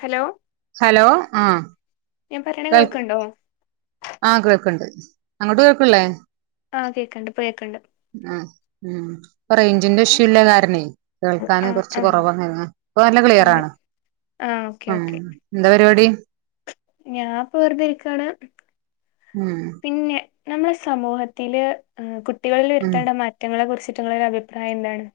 Hello. Hello ആഹ് ഞാൻ പറിണ കേൾക്ക്ണ്ടൊ. ആഹ് കേൾക്ക്ണ്ട്. അങ്ങട്ട് കേൾക്ക് ല്ലെ. ആഹ് കേക്ക്ണ്ട്. ഇപ്പം കേക്ക്ണ്ട്. അഹ് ഉം. ഇപ്പം റെയ്ഞ്ചിന്റെ ഇഷ്യൂ ഇല്ല കാരണെ. കേൾക്കാന് ആഹ് കൊറച്ച് ആഹ് കൊറവാ ഇപ്പൊ നല്ല ക്ലിയർ അതെ ആണ്. ആഹ് ഓക്കെ ഓക്കെ എന്ത പരിപാടി. ഞാൻ ഇപ്പം വെറുതെ ഇരിക്കാണ്. ഉം പിന്നെ നമ്മുടെ സമൂഹത്തില് കുട്ടികളില് ഉം വരുത്തേണ്ട മറ്റ റ്റങ്ങളെ കുറിച്ചിട്ട് ഇങ്ങളൊര് അഭിപ്രായം എന്താണ്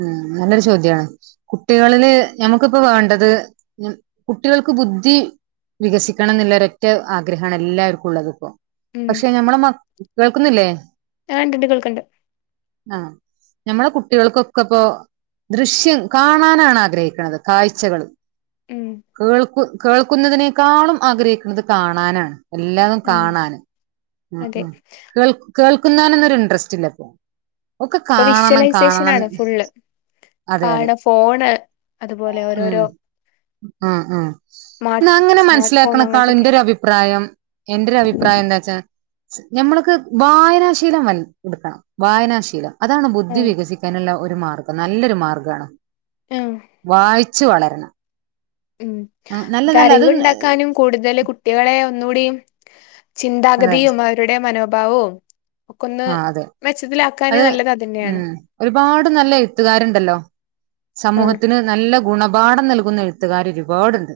ഉം നല്ലൊരു ചോദ്യാണ്. കുട്ടികളില് ഞമ്മക്ക് ഇപ്പം വേണ്ടത് കുട്ടികൾക്ക് ബുദ്ധി വികസിക്കണംന്ന്ള്ള ഒരറ്റ ആഗ്രഹാണ് എല്ലാർക്കും ഉള്ളത് ഇപ്പോ. ഉം പക്ഷെ ഞമ്മളെ മ കേൾക്കുന്നില്ലേ? ആ ഇണ്ട്ണ്ട് കേൾക്ക്ണ്ട്. ആ ഞമ്മളെ കുട്ടികൾക്കൊ ക്കപ്പോ ദൃശ്യം കാണാനാണ് ആഗ്രഹിക്ക്ണത് കാഴ്ചകള് ഉം കേൾക്കു കേൾക്കുന്നതിനേക്കാളും ആഗ്രഹിക്കുന്നത് കാണാനാണ്. എല്ലാതും ആഹ് കാണാൻ ഉം അതെ ഉം കേൾ കേൾക്കുന്നവനിന്നൊരു ഇൻട്രസ്റ്റ് ഇല്ല ഇപ്പോ ഒക്കെ കാണണം കാണണം ള് അതെ കാണ അതെ ഫോണ് അതുപോലെ ഓരോരോ ആ ആ സ്മാർട്ട് ഇന്ന അങ്ങനെ സ്മാർട്ട് ഫോൺ മൻസ്സിലാക്ക്ണക്കാളും അങ്ങനത്തൊക്കെ ഇന്റെ ഒരു അഭിപ്രായം എന്റെ ഒരഭിപ്രായം എന്താച്ചാ ഞമ്മൾക്ക് വായനാശീലം വൽ എടുക്കണം വായനാശീലം അതാണ് ബുദ്ധി ആഹ് വികസിക്കാനുള്ള ഒരു മാർഗ്ഗം നല്ലൊരു മാർഗ്ഗാണ്. ആഹ് വായിച്ചു വളരണം ഉം അത് അറിവ്ണ്ടാക്കാനും കൂടുതൽ കുട്ടികളെ ഒന്നുകൂടീം അതെ ചിന്താഗതിയും അവരുടെ മനോഭാവവും ഒക്കൊന്ന് ആ അതെ മെച്ചത്തിലാക്കാന് അത് നല്ലത് അതന്നെയാണ് ഉം ഒരുപാട് നല്ല എഴുത്തുകാരുണ്ടല്ലോ ആഹ് സമൂഹത്തിന് നല്ല ഗുണപാഠം നൽകുന്ന എഴുത്തുകാർ ഒരുപാടുണ്ട്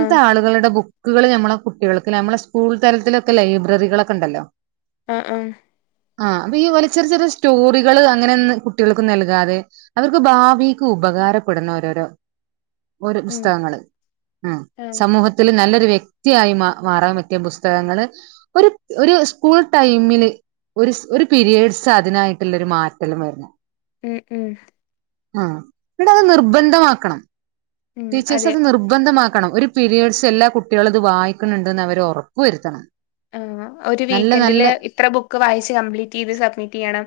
ആഹ് ആളുകളുടെ ബു ക്കുകൾ നമ്മളെ കുട്ടികൾക്ക് നമ്മളെ സ്കൂൾ തലത്തിലൊക്കെ ലൈബ്രറികളൊക്കെ ഉണ്ടല്ലോ ആഹ് ആഹ് ആ അപ്പൊ ഈ പോലെ ചെറി ചെറിയ സ്റ്റോറികൾ അങ്ങനെന്നെ കുട്ടികൾക്ക് നൽകാതെ അവർക്ക് ഭാവിക്ക് ഉപകാരപ്പെടുന്ന ഓരോരോ ഓരോ ഉം പുസ്തകങ്ങള് ആ ആഹ് സമൂഹ ത്തില് നല്ലൊരു വ്യക്തിയായി മാ മാറാൻ പറ്റിയ പുസ്തകങ്ങള് ഒരു ഒരു സ്കൂൾ ടൈമില് ഒരുസ് ഒരു പിരിയേഡ്സ് അതിനായിട്ടുള്ള ഒരു മാറ്റല്ലാം വരണം. ഉം ഉം ആ പിന്നെ അത് നിർബന്ധമാക്കണം ഉം ടീച്ചേഴ്സ് അതെ അത് നിർബ ന്ധമാക്കണം ഒരു പിരീയ്ഡ്സ് എല്ലാ കുട്ടികളും ഇത് വായിക്ക്ണ് ണ്ട്ന്ന് അവർ ഒറപ്പുവരുത്തണം. ആ ഒരു വീക്കെൻഡില് ഇത്ര ബുക്ക് വായിച്ച് കംപ്ലീറ്റ് ചെയ്ത് സബ്മിറ്റ് ചെയ്യണം.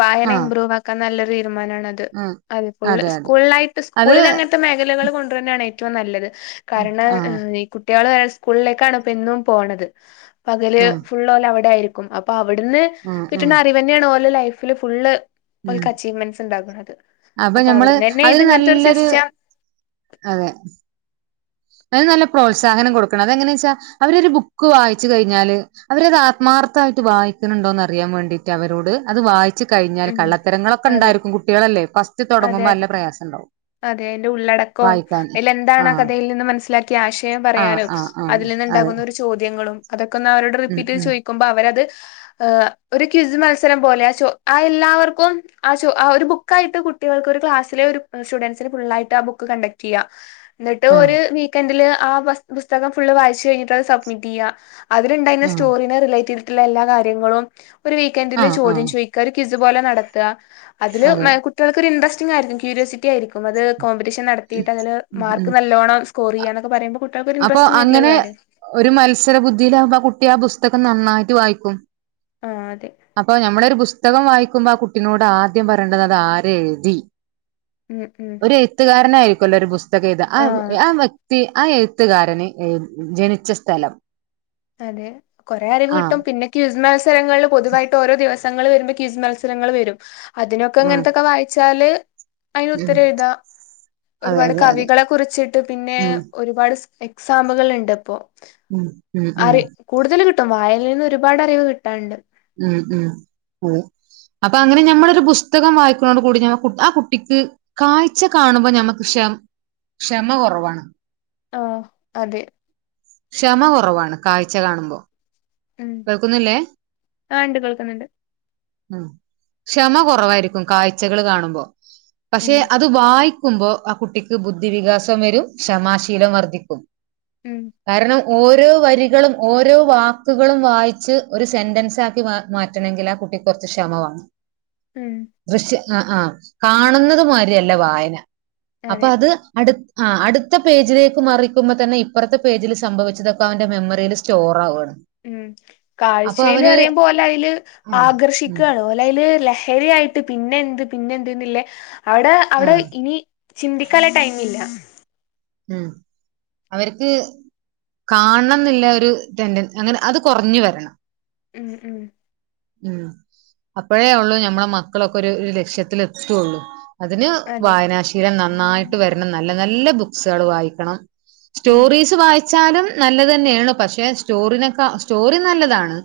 വായന ആഹ് ഇമ്പ്രൂവാക്കാൻ നല്ലൊര് തീരുമാനമാണ് അ ത് ആഹ് അഹ് ഫുള്ള് അതെ അതെ സ്കൂളായിട്ട് അത് സ്കൂളിൽ അങ്ങൻത്തെ മേഖലകൾ കൊണ്ട്ർന്നെയാണ് ഏറ്റവും നല്ലത്. ആഹ് കാരണം ഈ കുട്ട്യാള് എ സ്കൂളിലേക്കാണ് ഇപ്പ എന്നും പോണത് പകല് ആഹ് ഫുള്ള് ഓല് അവടെ ആയിരിക്കും അപ്പൊ അവിടുന്ന് ആഹ് കിട്ട്ണ ആഹ് അറിവന്നെയാണ് ഓല ലൈഫില് ഫുള്ള് ഉം ഓല്ക്ക് അച്ചീവ്മെന്റ്സ് ഇണ്ടാക്ക്ണത് അപ്പൊ അപ്പ ഞമ്മള് അവ്ട്ന്നന്നെ അതിന് ഇതിങ്ങൻത്തെ ഒരു നല്ലൊരു സിസ്റ്റ അതെ അത് നല്ല പ്രോത്സാഹനം കൊടുക്കണം അതെങ്ങനെച്ചാ അവരൊരു ബുക്ക് വായിച്ച് കഴിഞ്ഞാല് അവരത് ആത്മാർത്ഥമായിട്ട് വായിക്ക്ണണ്ടോന്ന് അറിയാൻ വേണ്ടിട്ട് അവരോട് അത് വായി ച്ച് കഴിഞ്ഞാൽ ഉം കള്ളത്തരങ്ങളൊക്കെ അതെ ഇണ്ടായിരിക്കും കുട്ടികളല്ലെ ഫസ്റ്റ് അതെ തൊടങ്ങുമ്പം അതെ നല്ല പ്രയാസം ഇണ്ടാവും. അതെ അയിന്റെ ഉള്ളടക്കോം അയിൽ എന്താണ് ആ ആഹ് കഥയിൽ നിന്ന് മനസ്സിലാ ക്ക്യാ ആശയം ആഹ് പറയാനും ആഹ് ആഹ് അതിൽ അതെ നിന്നുണ്ടാകുന്ന ഒരു ചോദ്യങ്ങളും അതൊക്കെ ഒന്ന് അവരോട് ഉം റിപ്പീറ്റ് ഉം ചോയി ക്കുമ്പം അവരത് ഏ ഒരു ക്വിസ് മത്സരം പോലെ ആ ചോ ആ എല്ലാവർക്കും ആ ചോ ആ ഒരു ബുക്കായിട്ട് കുട്ടികൾക്ക് ഒരു ക്ലാസ്സിലെ ഒരു സ്റ്റുഡൻസിന് ഫുള്ളായിട്ട് ആ ബു ക്ക്‌ കണ്ടക്ട് ചെയ്യ എന്നിട്ട് ആഹ് ഒരു വീക്കെന്ഡില് ആ പസ് പുസ്തകം ഫുള്ള് വായിച്ചു കഴിഞ്ഞിട്ട് അത് സബ്മിറ്റ് ചെയ്യ. അതിലുണ്ടായിരുന്ന ആഹ് സ്റ്റോറിനെ റിലേറ്റ് ചെയ്തിട്ടുള്ള എല്ലാ കാര്യങ്ങളും ഒരു വീക്കെൻഡില് ആഹ് ചോദ്യം ആഹ് ചോയ് ക്ക ഒര് ക്വിസ് പോലെ നടത്തുക അതില് അതെ മെ കു ട്ടികൾക്ക്‌ ഒരു ഇട്രസ്റ്റിങ്ങ് ആയിരിക്കും ക്യൂര്യോസിറ്റി ആയിരിക്കും അത് കോമ്പറ്റീഷൻ നടത്തിയിട്ട് അതില് ഉം ഉം മാർക്ക് നല്ലോണം സ്കോർ ചെയാന്നോക്കെ പറയുമ്പോൾ അപ്പൊ അങ്ങനെ ഒരു മത്സരബുദ്ധിയിലാകുമ്പ ആ കുട്ടി ആ പുസ്തകം നന്നായിട്ട് വായിക്കും ആഹ് അതെ അപ്പൊ ഞമ്മളൊര് പുസ്തകം വായിക്കുമ്പോ ആ കുട്ടിനോട് ആദ്യം പറയേണ്ടത് അത് ആര് എഴുതി ഉം ഉം എഴുത്തുകാരനായിരിക്കൊല്ലോ ഒരു പുസ്തകം എയ്താ ആ ആ വ്യ ക്തി ആ എഴുത്തുകാരന് ജനിച്ച സ്ഥലം അതെ കൊറെ അറിവ് ആഹ് കിട്ടും പിന്നെ ക്വിസ് മത്സരങ്ങളിൽ പൊതുവായിട്ട് ഓരോ ദിവസങ്ങള് വരുമ്പം ക്വിസ് മത്സരങ്ങള് വരും അതിനൊക്കെ ഉം ഇങ്ങനത്തൊക്കെ വായിച്ചാല് അയിന് ഉം ഉത്തരം എഴുതാ അതെ ഒരുപാട് അതെ അതെ കവികളെ കുറിച്ചിട്ട് പിന്നെ ഉം ഒരുപാട് എക്സാമ്കള്ണ്ട് ഇപ്പോ ഉം ഉം ഉം അറി കൂടുതൽ കിട്ടും വായനയിൽന്ന് ഒരുപാട് അറിവ് കിട്ടാണ്ട് ഉം ഉം അതെ അപ്പൊ അങ്ങനെ ഞമ്മളൊരു പുസ്തകം വായിക്കുന്നോട് കൂടി ഞ ആ കുട്ടിക്ക് കാഴ്ച കാണുമ്പോ ഞമ്മക്ക് ക്ഷ ക്ഷമ കൊറവാണ് ആഹ് അതെ ക്ഷമ കൊറവാണ് കാഴ്ച കാണുമ്പോ കേൾക്കുന്നില്ലേ ആഹ് ഇണ്ട് കേൾക്കുന്നുണ്ട് ആഹ് ക്ഷമ കുറവായിരിക്കും കാഴ്ചകള് കാണുമ്പോ പക്ഷെ ഉം അ അത് വായിക്കുമ്പോ ആ കുട്ടിക്ക് ബുദ്ധി വികാസവും വരും ക്ഷമാശീലം വർദ്ധിക്കും ഉം കാരണം ഓരോ വരികളും ഓരോ വാക്കുകളും വായിച്ച് ഒരു സെന്റൻസ് ആക്കി മാ മാറ്റ റ്റണെങ്കിൽ ആ കുട്ടിക്ക് കൊറച്ച് ക്ഷമവേണം ഉം ദൃശ്യ ആഹ് ആഹ് കാണുന്നത് മാരിയല്ല വായന അപ്പൊ അതെ അത് അടു ആഹ് അടുത്ത പേജിലേക്ക് മറിക്കുമ്പോ തന്നെ ഇപ്പറത്തെ പേജിൽ സംഭവിച്ചതൊക്കെ അവന്റെ മെമ്മറിയിൽ സ്റ്റോർ ആവാണ് ഉം കാഴ്ചയിൽ അറിയുമ്പോ ഓല് അയ്ല് ഉം ഉം ആകർഷിക്കാണ് ഓലയില് ലഹരിയായിട്ട് പിന്നെ എന്ത് പിന്നെ എന്തന്നില്ലേ അവിടെ ആ അവിടെ ഇനി ചിന്തിക്കാല്ലെ ടൈമ് ഇല്ല ഉം അവർക്ക് കാണണന്നില്ല ഒരു ടെൻടൻ അങ്ങനെ അത് കൊറഞ്ഞു വരണം ഉം ഉം ഉം അപ്പഴേ ഉള്ളു ഞമ്മളെ മക്കളൊക്കെ ഒരു ലക്ഷ്യത്തില് എത്തുള്ളൂ അതിന് അതെ വായനാശീലം നന്നായിട്ട് വരണം നല്ല നല്ല ബുക്സുകൾ വായിക്കണം ഉം സ്റ്റോറീസ് വായിച്ചാത് നല്ലത് തന്നെയാണ് പക്ഷെ സ്റ്റോറിനക്ക സ്റ്റോറി നല്ലതാണ്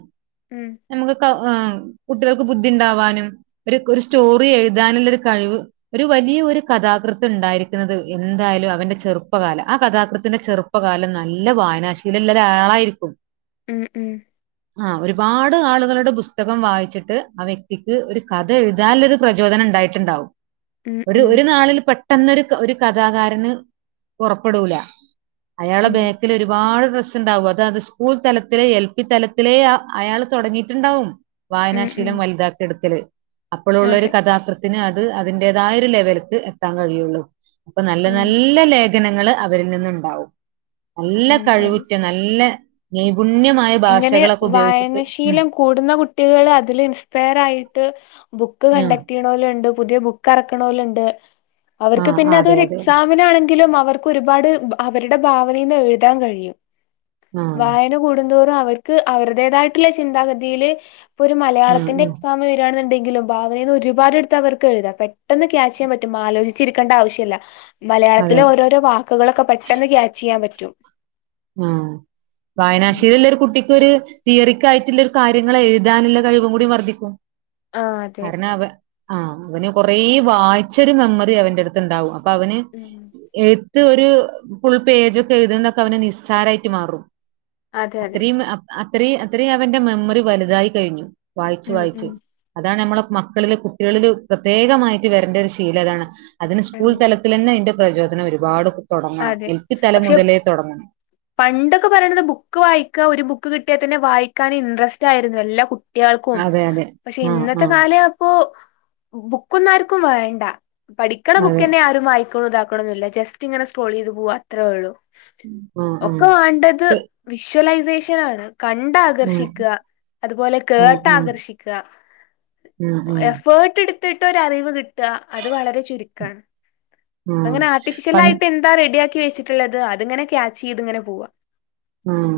ഉം നമുക്ക് ആഹ് കുട്ടികൾക്ക് ബുദ്ധി ഉണ്ടാവാനും ഒരു കു സ്റ്റോറി എഴുതാനുള്ള ഒരു കഴിവ് ഒരു വലിയ ഒരു കഥാകൃത്ത് ഉണ്ടായിരിക്കുന്നത് എന്തായാലും അവന്റെ ചെറുപ്പകാലം ആ കഥാകൃത്തിന്റെ ചെറുപ്പകാലം നല്ല വായനാശീലള്ള ഒരാളായിരിക്കും ഉം ഉം ആഹ് ഒരുപാട് ആളുകളുടെ പുസ്തകം വായിച്ചിട്ട് ആ വ്യക്തിക്ക് ഒരു കഥ എഴുതാല്ലൊരു പ്രചോദനം ഉണ്ടായിട്ടുണ്ടാവും ഉം ഒരു ഉം ഒരു നാളിൽ പെട്ടെന്ന് ഒരു ഒരു കഥാകാരന് പുറപ്പെടൂല അയാള ഉം ബേക്കിൽ ഒരുപാട് റസ് ത്ത്ണ്ടാവും അത അത് സ്കൂൾ തലത്തിലെ എൽ പി തലത്തിലെ ആ അയാൾ തുടങ്ങിയിട്ടുണ്ടാവും ഉം ഉം വായനാശീലം വലുതാക്കി എടുക്കല് അപ്പോഴുള്ളൊരു അതെ കഥാകൃത് ന് അത് അതിന്റേതായ ഒരു ലെവൽക്ക് എത്താൻ കഴിയുള്ളൂ അപ്പൊ നല്ല ഉം നല്ല നല്ല ലേഖനങ്ങള് അവരിൽ നിന്നുണ്ടാവും നല്ല ഉം അതെ കഴിവുറ്റ നല്ല നൈപുണ്യമായ ഇങ്ങനെ ഭാഷകളൊക്കെ ഉപയോഗിച്ചിട്ട് ഉം വായനശീലം കൂടുന്ന കുട്ടികള് അതില് ഇൻസ്പയർ ആയിട്ട് ബുക്ക് ഉം കണ്ടെത്തി പോലുണ്ട് പുതിയ ബുക്ക് എറക്നോലുണ്ട് ആ അവർക്ക് പിന്നെ ആ അതെ അതൊരു അതെ എക്സാം അങ്ങനാണെങ്കിലും അവർക്ക് ഒരുപാട് അവരുടെ ഭാവനേന്ന് എഴുതാൻ കഴിയും ആഹ് വാ യന കൂടുന്തോറും അവർക്ക് അവരുടേതായിട്ടുള്ള ചിന്താഗതിയില് ഇപ്പൊ ഒരു ഉം മലയാളത്തിന്റെ ഉം എക്സാം വരിവാണെന്നുണ്ടെങ്കിലും ഭാവനേന്ന് ഒരുപാട്ത്ത് അവർക്ക് എഴുതാ പെട്ടെന്ന് ക്യാചെയ്യാൻ പറ്റുംഒരുപാട് ആലോച്ചിരിക്കേണ്ട ആവശ്യല്ല അതെ മലയാളത്തില് ഓരോരോ വാക്കുകളൊക്കെ പെട്ടെന്ന് ക്യാച്ച് ചെയ്യാൻ പറ്റും ആഹ് ഉം വായനാശീലല്ലെ ഒരു കുട്ടിക്കൊരു തിയറിക്കായിട്ടുള്ള ഒരു കാര്യങ്ങെളെഴുതാനുള്ള കഴിവും കൂടി വർദ്ധിക്കും ആഹ് അതെ കാരണം അവ ആഹ് അവന് കൊറ വായിച്ചൊരു മെമ്മറി അവന്റെ അടുത്ത് ഉണ്ടാവും അപ്പൊ അവന് ഉം എഴുത്ത് ഒരു ഫുൾ പേജൊക്കെ എഴുതുണതൊക്കെ അവന് നിസ്സാരമായിട്ട് മാറും അതെ അതെ അത്രയും അത്രയും അത്രയും അവൻ്റെ മെമ്മറീ വലുതായി കഴിഞ്ഞു വായിച്ച് ഉം വായിച്ച് ഉം അതാണ് നമ്മളെ മക്കളില് കുട്ടികളില് പ്രത്യേകമായിട്ട് വരണ്ട ഒരു ശീലം അതാണ് അതിന് സ്കൂൾ ഉം തല ൽ തന്നെ അതിന്റെ പ്രചോദനം ഒരുപാട് തുടങ്ങണം അതെ എൽ പി തല പക്ഷെ മുതലേ തുടങ്ങണം പണ്ടൊക്കെ പറയുന്നത് ബുക്ക് വായിക്കാ ഒരു ബുക്ക് കിട്ടിയാൽ തന്നെ വായിക്കാൻ ഇൻട്രസ്റ്റ് ആയിരുന്നു എല്ലാ കു കുട്ടികൾക്കും അതെ അതെ. പക്ഷെ ആഹ് ഇന്നത്തെ ആഹ് കാല പ്പൊ ബുക്കൊന്നും ആർക്കും വേണ്ട പഠിക്കണ അതെ. ബുക്കന്നെ ആരും വായിക്നോ താ ക്കാണോ ഇല്ല ജസ്റ്റ് ഇങ്ങനെ സ്ട്രോൾ ചെയ്ത് പോവാ അത്രേ ഉള്ളു ആഹ് ആഹ് ഒക്കെ വേണ്ടത് പ്പ് വിഷ്വലൈസേഷൻ ആണ് കണ്ട് ഉം ആകർഷിക്ക അതുപോലെ ഉം കേട്ട് ഉം ആകർഷിക്ക ഉം ഉം എഫേർട്ട് എടുത്തിട്ട് ഒരറിവ് കിട്ട അത് വളരെ ചുരുക്കാണ് ഉം അങ്ങനെ ആർട്ടിഫിഷ്യൽ പൺ ആയിട്ട് എന്താ റെഡിയാക്കി വെച്ചിട്ടുള്ളത് അത്ങ്ങനെ ക്യാച്ച് ചെയ്ത് ഇങ്ങനെ പോവാ ഉം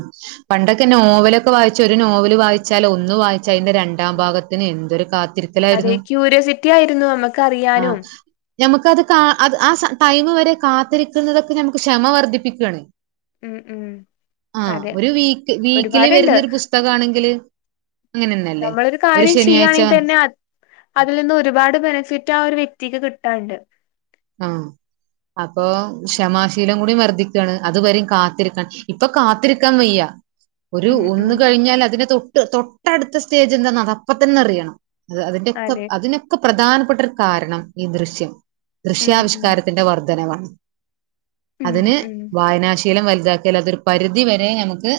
പണ്ടൊക്കെ നോവലൊക്കെ വായിച്ച ഒരു നോവല് വായിച്ചാല ഒന്ന് വായി ച രണ്ടാം ഭാഗത്തിന് എന്തൊരു കാത്തിരി അതെ ക്യൂരിയോസിറ്റി ആയിരുന്നു നമ്മുക്ക് അറിയാനും ഞമ്മുക്കത് കാ അത് ആ ടൈമ് വരെ കാത്തിരിക്കുന്നതൊക്കെ ഞമ്മുക്ക് ക്ഷമ വർദ്ധിപ്പിക്കുവാണെ ഉം ഉം ആഹ് അതെ ഒരു വീക്ക് വീക്കിലി ഒരുപാടുണ്ട് വരുന്ന ഒരു പുസ്തകാണെങ്കില് അങ്ങനെന്നല്ലേ? നമ്മളൊരു ഒരു കാര്യം ശനിയാഴ്ച ചെയ്യാണെങ്കി തന്നെ അതിൽ നിന്ന് ഒരുപാട് ബെനിഫിറ്റ് ആ ഒരു വ്യക്തിക്ക് കിട്ടാണ്ട് ആഹ് അപ്പൊ ക്ഷമാശീലം കൂടി വർദ്ദിക്കാണ് അതുവരേം കാത്തിരിക്കാൻ ഇപ്പൊ കാത്തിരിക്കാൻ വയ്യ ഒരു ഉം ഉം ഒന്ന് കഴിഞ്ഞാൽ അതിന്റെ തൊട്ട് തൊട്ടടുത്ത സ്റ്റേജ് എന്താണ അത്പ്പ തന്നെ അറിയണം അ അതിന്റെൊക്കെ അതെ അതിനൊക്കെ പ്രധാനപ്പെട്ട ഒരു കാരണം ഈ ദൃശ്യം ഉം ഉം ദൃശ്യാവിഷ്കാരത്തിന്റെ വർധനവാണ് ഉം അതിന് ഉം വായനാശ് ശീലം വലുതാക്കിയാലതൊരു പരിധി വരെ നമക്ക്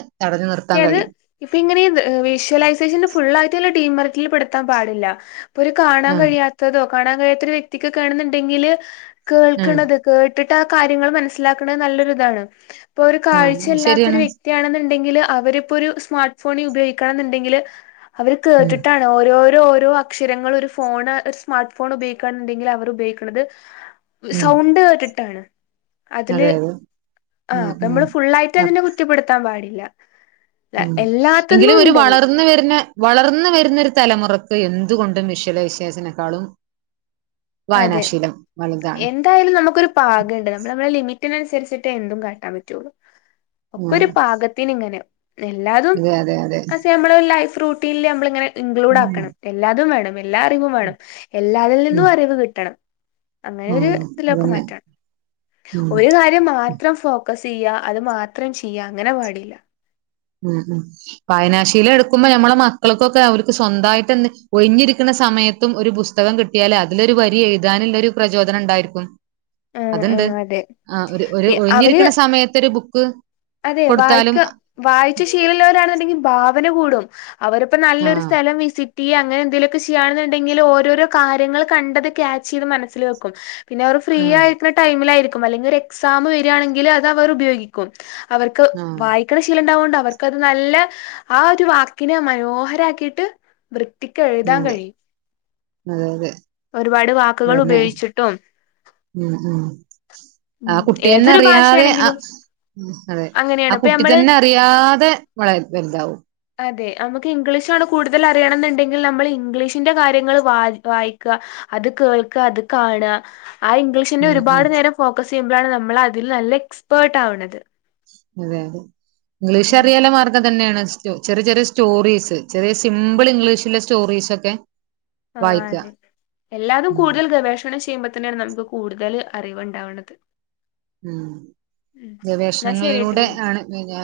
അത് ഇപ്പൊ ഇങ്ങനെ വിഷ്വലൈസേഷൻ ഫുള്ള ആയിട്ട് ടീം വർക്കിൽ പെടുത്താൻ പാടില്ല ഇപ്പൊ ഒരു കാണാൻ ആ കഴിയാത്തതോ കാണാൻ കഴിയാത്ത ഒരു വ്യക്തിക്ക് കേണുന്നുണ്ടെങ്കിൽ ആ കേൾക്കണത് കേട്ടിട്ട് ആ കാര്യങ്ങൾ മനസ്സിലാക്കണ നല്ലൊരു ഇതാണ് ഇപ്പൊ ഒരു ആ കാഴ്ചയില്ലാത്തൊ ഒരു ശരിയാണ് വ്യക് തിയാണെന്നുണ്ടെങ്കിൽ അവരിപ്പോ ഒരു സ്മാർട്ട് ഫോണ് ഉപയോഗിക്കണം എന്നുണ്ടെങ്കിൽ അവർ ഉം കേട്ടിട്ടാണ് ഓരോരോ ഓരോ അക്ഷരങ്ങൾ ഒരു ഫോണ് ഒരു സ്മാർട്ട് ഫോൺ ഉപയോഗിക്കുകണുണ്ടെങ്കിലിൽ അവർ ഉപയോഗിക്കണത് ഉം സൗണ്ട് കേട്ട്ട്ടാണ് അതില് അതെ അതെ ആ ഉം അപ്പൊ ഉം നമ്മള് ഫുള്ളായിട്ട് അപ് അതിനെ കുറ്റപ്പെടുത്താൻ പാടില്ല ഉം എല്ലാത്തിന്നും എങ്കിലും ഒരു ഉണ്ട് വളർന്ന് വരുന്നേ വളർന്ന് വരുന്നൊരു തലമുറക്ക് എന്തുകൊണ്ടും വിശ്വലയ്സേഷനെക്കാളും അതെ വലുതാണ് എ ന്തായാലും നമക്കൊരു പാകണ്ട് നമ്മള് നമ്മുളെ ലിമിറ്റിനനുസരിച് എന്തും കാട്ടാൻ പറ്റൊള്ളൂ ഒക്കെ ഉം ഒരു പാകത്തിന് ഇങ്ങനെ എല്ലാതും അതെ അതെ അതെ പക്ഷെ നമ്മള ലൈഫ് റൂട്ടീനിൽ ഞമ്മള് ഇങ്ങനെ ഇൻക്ലൂഡ് ഉം ആക്കണം എല്ലാതും വേണം എല്ലാ അറിവും വേണം എല്ലാതിൽ നിന്നും ഉം അറിവ് കിട്ടണം അങ്ങനെ ഒരു ഉം ഇതിലൊക്കെ അതന്നെ മാറ്റാണ് ഉം ഒരു കാര്യ അത് മാത്രം ഫോക്കസ് ചെയ്യ അത് മാത്രം ചെയ്യ അങ്ങനെ പാടില്ല ഉം ഉം വായനാശിയില എടുക്കുമ്പോ മ്മളെ മക്കൾക്കൊക്കെ അവർക്ക് സ്വന്തമായിട്ട് എ ഒഴിഞ്ഞിരിക്കുന്ന സമയത്തും ഒരു പുസ് സ്തകം കിട്ടിയാല് അതിലൊരു വരി എഴുതാനുള്ളരു പ്രചോദനം ണ്ടായിരിക്കും ആഹ് അതുണ്ട് ആഹ് അതെ ആ ഒരു ഒരു അവര് ഒഴിഞ്ഞിരിക്കണ സമയത്ത ഒരു ബുക്ക് അതെ കൊടുത്താലും വായിക്ക വായിച് ശീലള്ളവരാണുണ്ടെങ്കിൽ ഭാവന കൂടും അവരപ്പ നല്ലൊരു ആഹ് സ്ഥലം വിസി അങ്ങനെ എന്തെലുമൊക്കെ ചെയ്യുകയാെന്നുണ്ടെങ്കിൽ ഓരോരോ കാര്യങ്ങൾ കണ്ടത് ക്യാച്ച് ചെയ്ത് മനസ്സിൽ വെക്കും പിന്നെ അവർ ഫ്രീ ആഹ് ആയിരിക്കുന്ന ടൈമിലായിരിക്കും അല്ലെങ്കിൽ ഒരു എക്സാം വരിയാണെങ്കിൽ അത് അവർ ഉപയോഗിക്കും അവർക്ക് ആഹ് വായി ണശീലം ഉണ്ടാവുകൊണ്ട് അവർക്ക്ത് നല്ല ആ ഒരു വാക്കിനെ മനോഹരാക്കിയിട്ട് വൃ ത്തിക്ക് അതെ എഴുതാൻ കഴിയും അതെ അതെ ഒരുപാട് വാക്കുകൾ അതന്നെ ഉപയോഗിച്ചിട്ടും ഉം ഉം ആ ഉം കുട്ടിയന്നെ ഏതൊരു അറിയാതെ ആ ഭാഷയാണെങ്കിലും ഉം അതെ ആ അങ്ങനെയാണ് ഇപ്പൊ കുട്ടി നമ്മള് തന്നെ അറിയാതെ വള വലുതാവും അതെ നമുക്ക് ഇംഗ്ലീഷാണ് കൂടുതൽ അറിയണം എന്നുണ്ടെങ്കിൽ നമ്മൾ ഇംഗ്ലീഷിന്റെ കാര്യങ്ങൾ വ വായിക്ക അത് കേൾക്ക അത് കാണ ആ ഇഗ്ലി ഷിന്റെ ഉം ഉം ഒരുപാട് നേരം ഫോക്കസ് ചെയ്യുമ്പോഴാണ് നമ്മൾ അതിൽ നല്ല എക്സ്പേർട്ട് ആവണത് അതെ അതെ ഇംഗ്ലീഷ് ഉം അറിയാല്ലേ മാർഗം ഇതന്നെയാണ് ചെറിയ ചെറിയ സ്റ്റോറീസ് ചെറിയ സിമ്പിൾ ഇംഗ്ലീഷിലെ സ്റ്റോറീസൊക്കെ ആ വായിക്കുക അതെ എല്ലാരും ഉം കൂടുതൽ ഗവേഷണം ചെയ്യുമ്പ തെന്നെണ് നമുക്ക് കൂടുതൽ അറിവ്ണ്ടാവണത് ഉം എന്നാ ശരിട്ടിലി ഗവേഷണങ്ങളിലൂടെ ആണ് പിന്നെ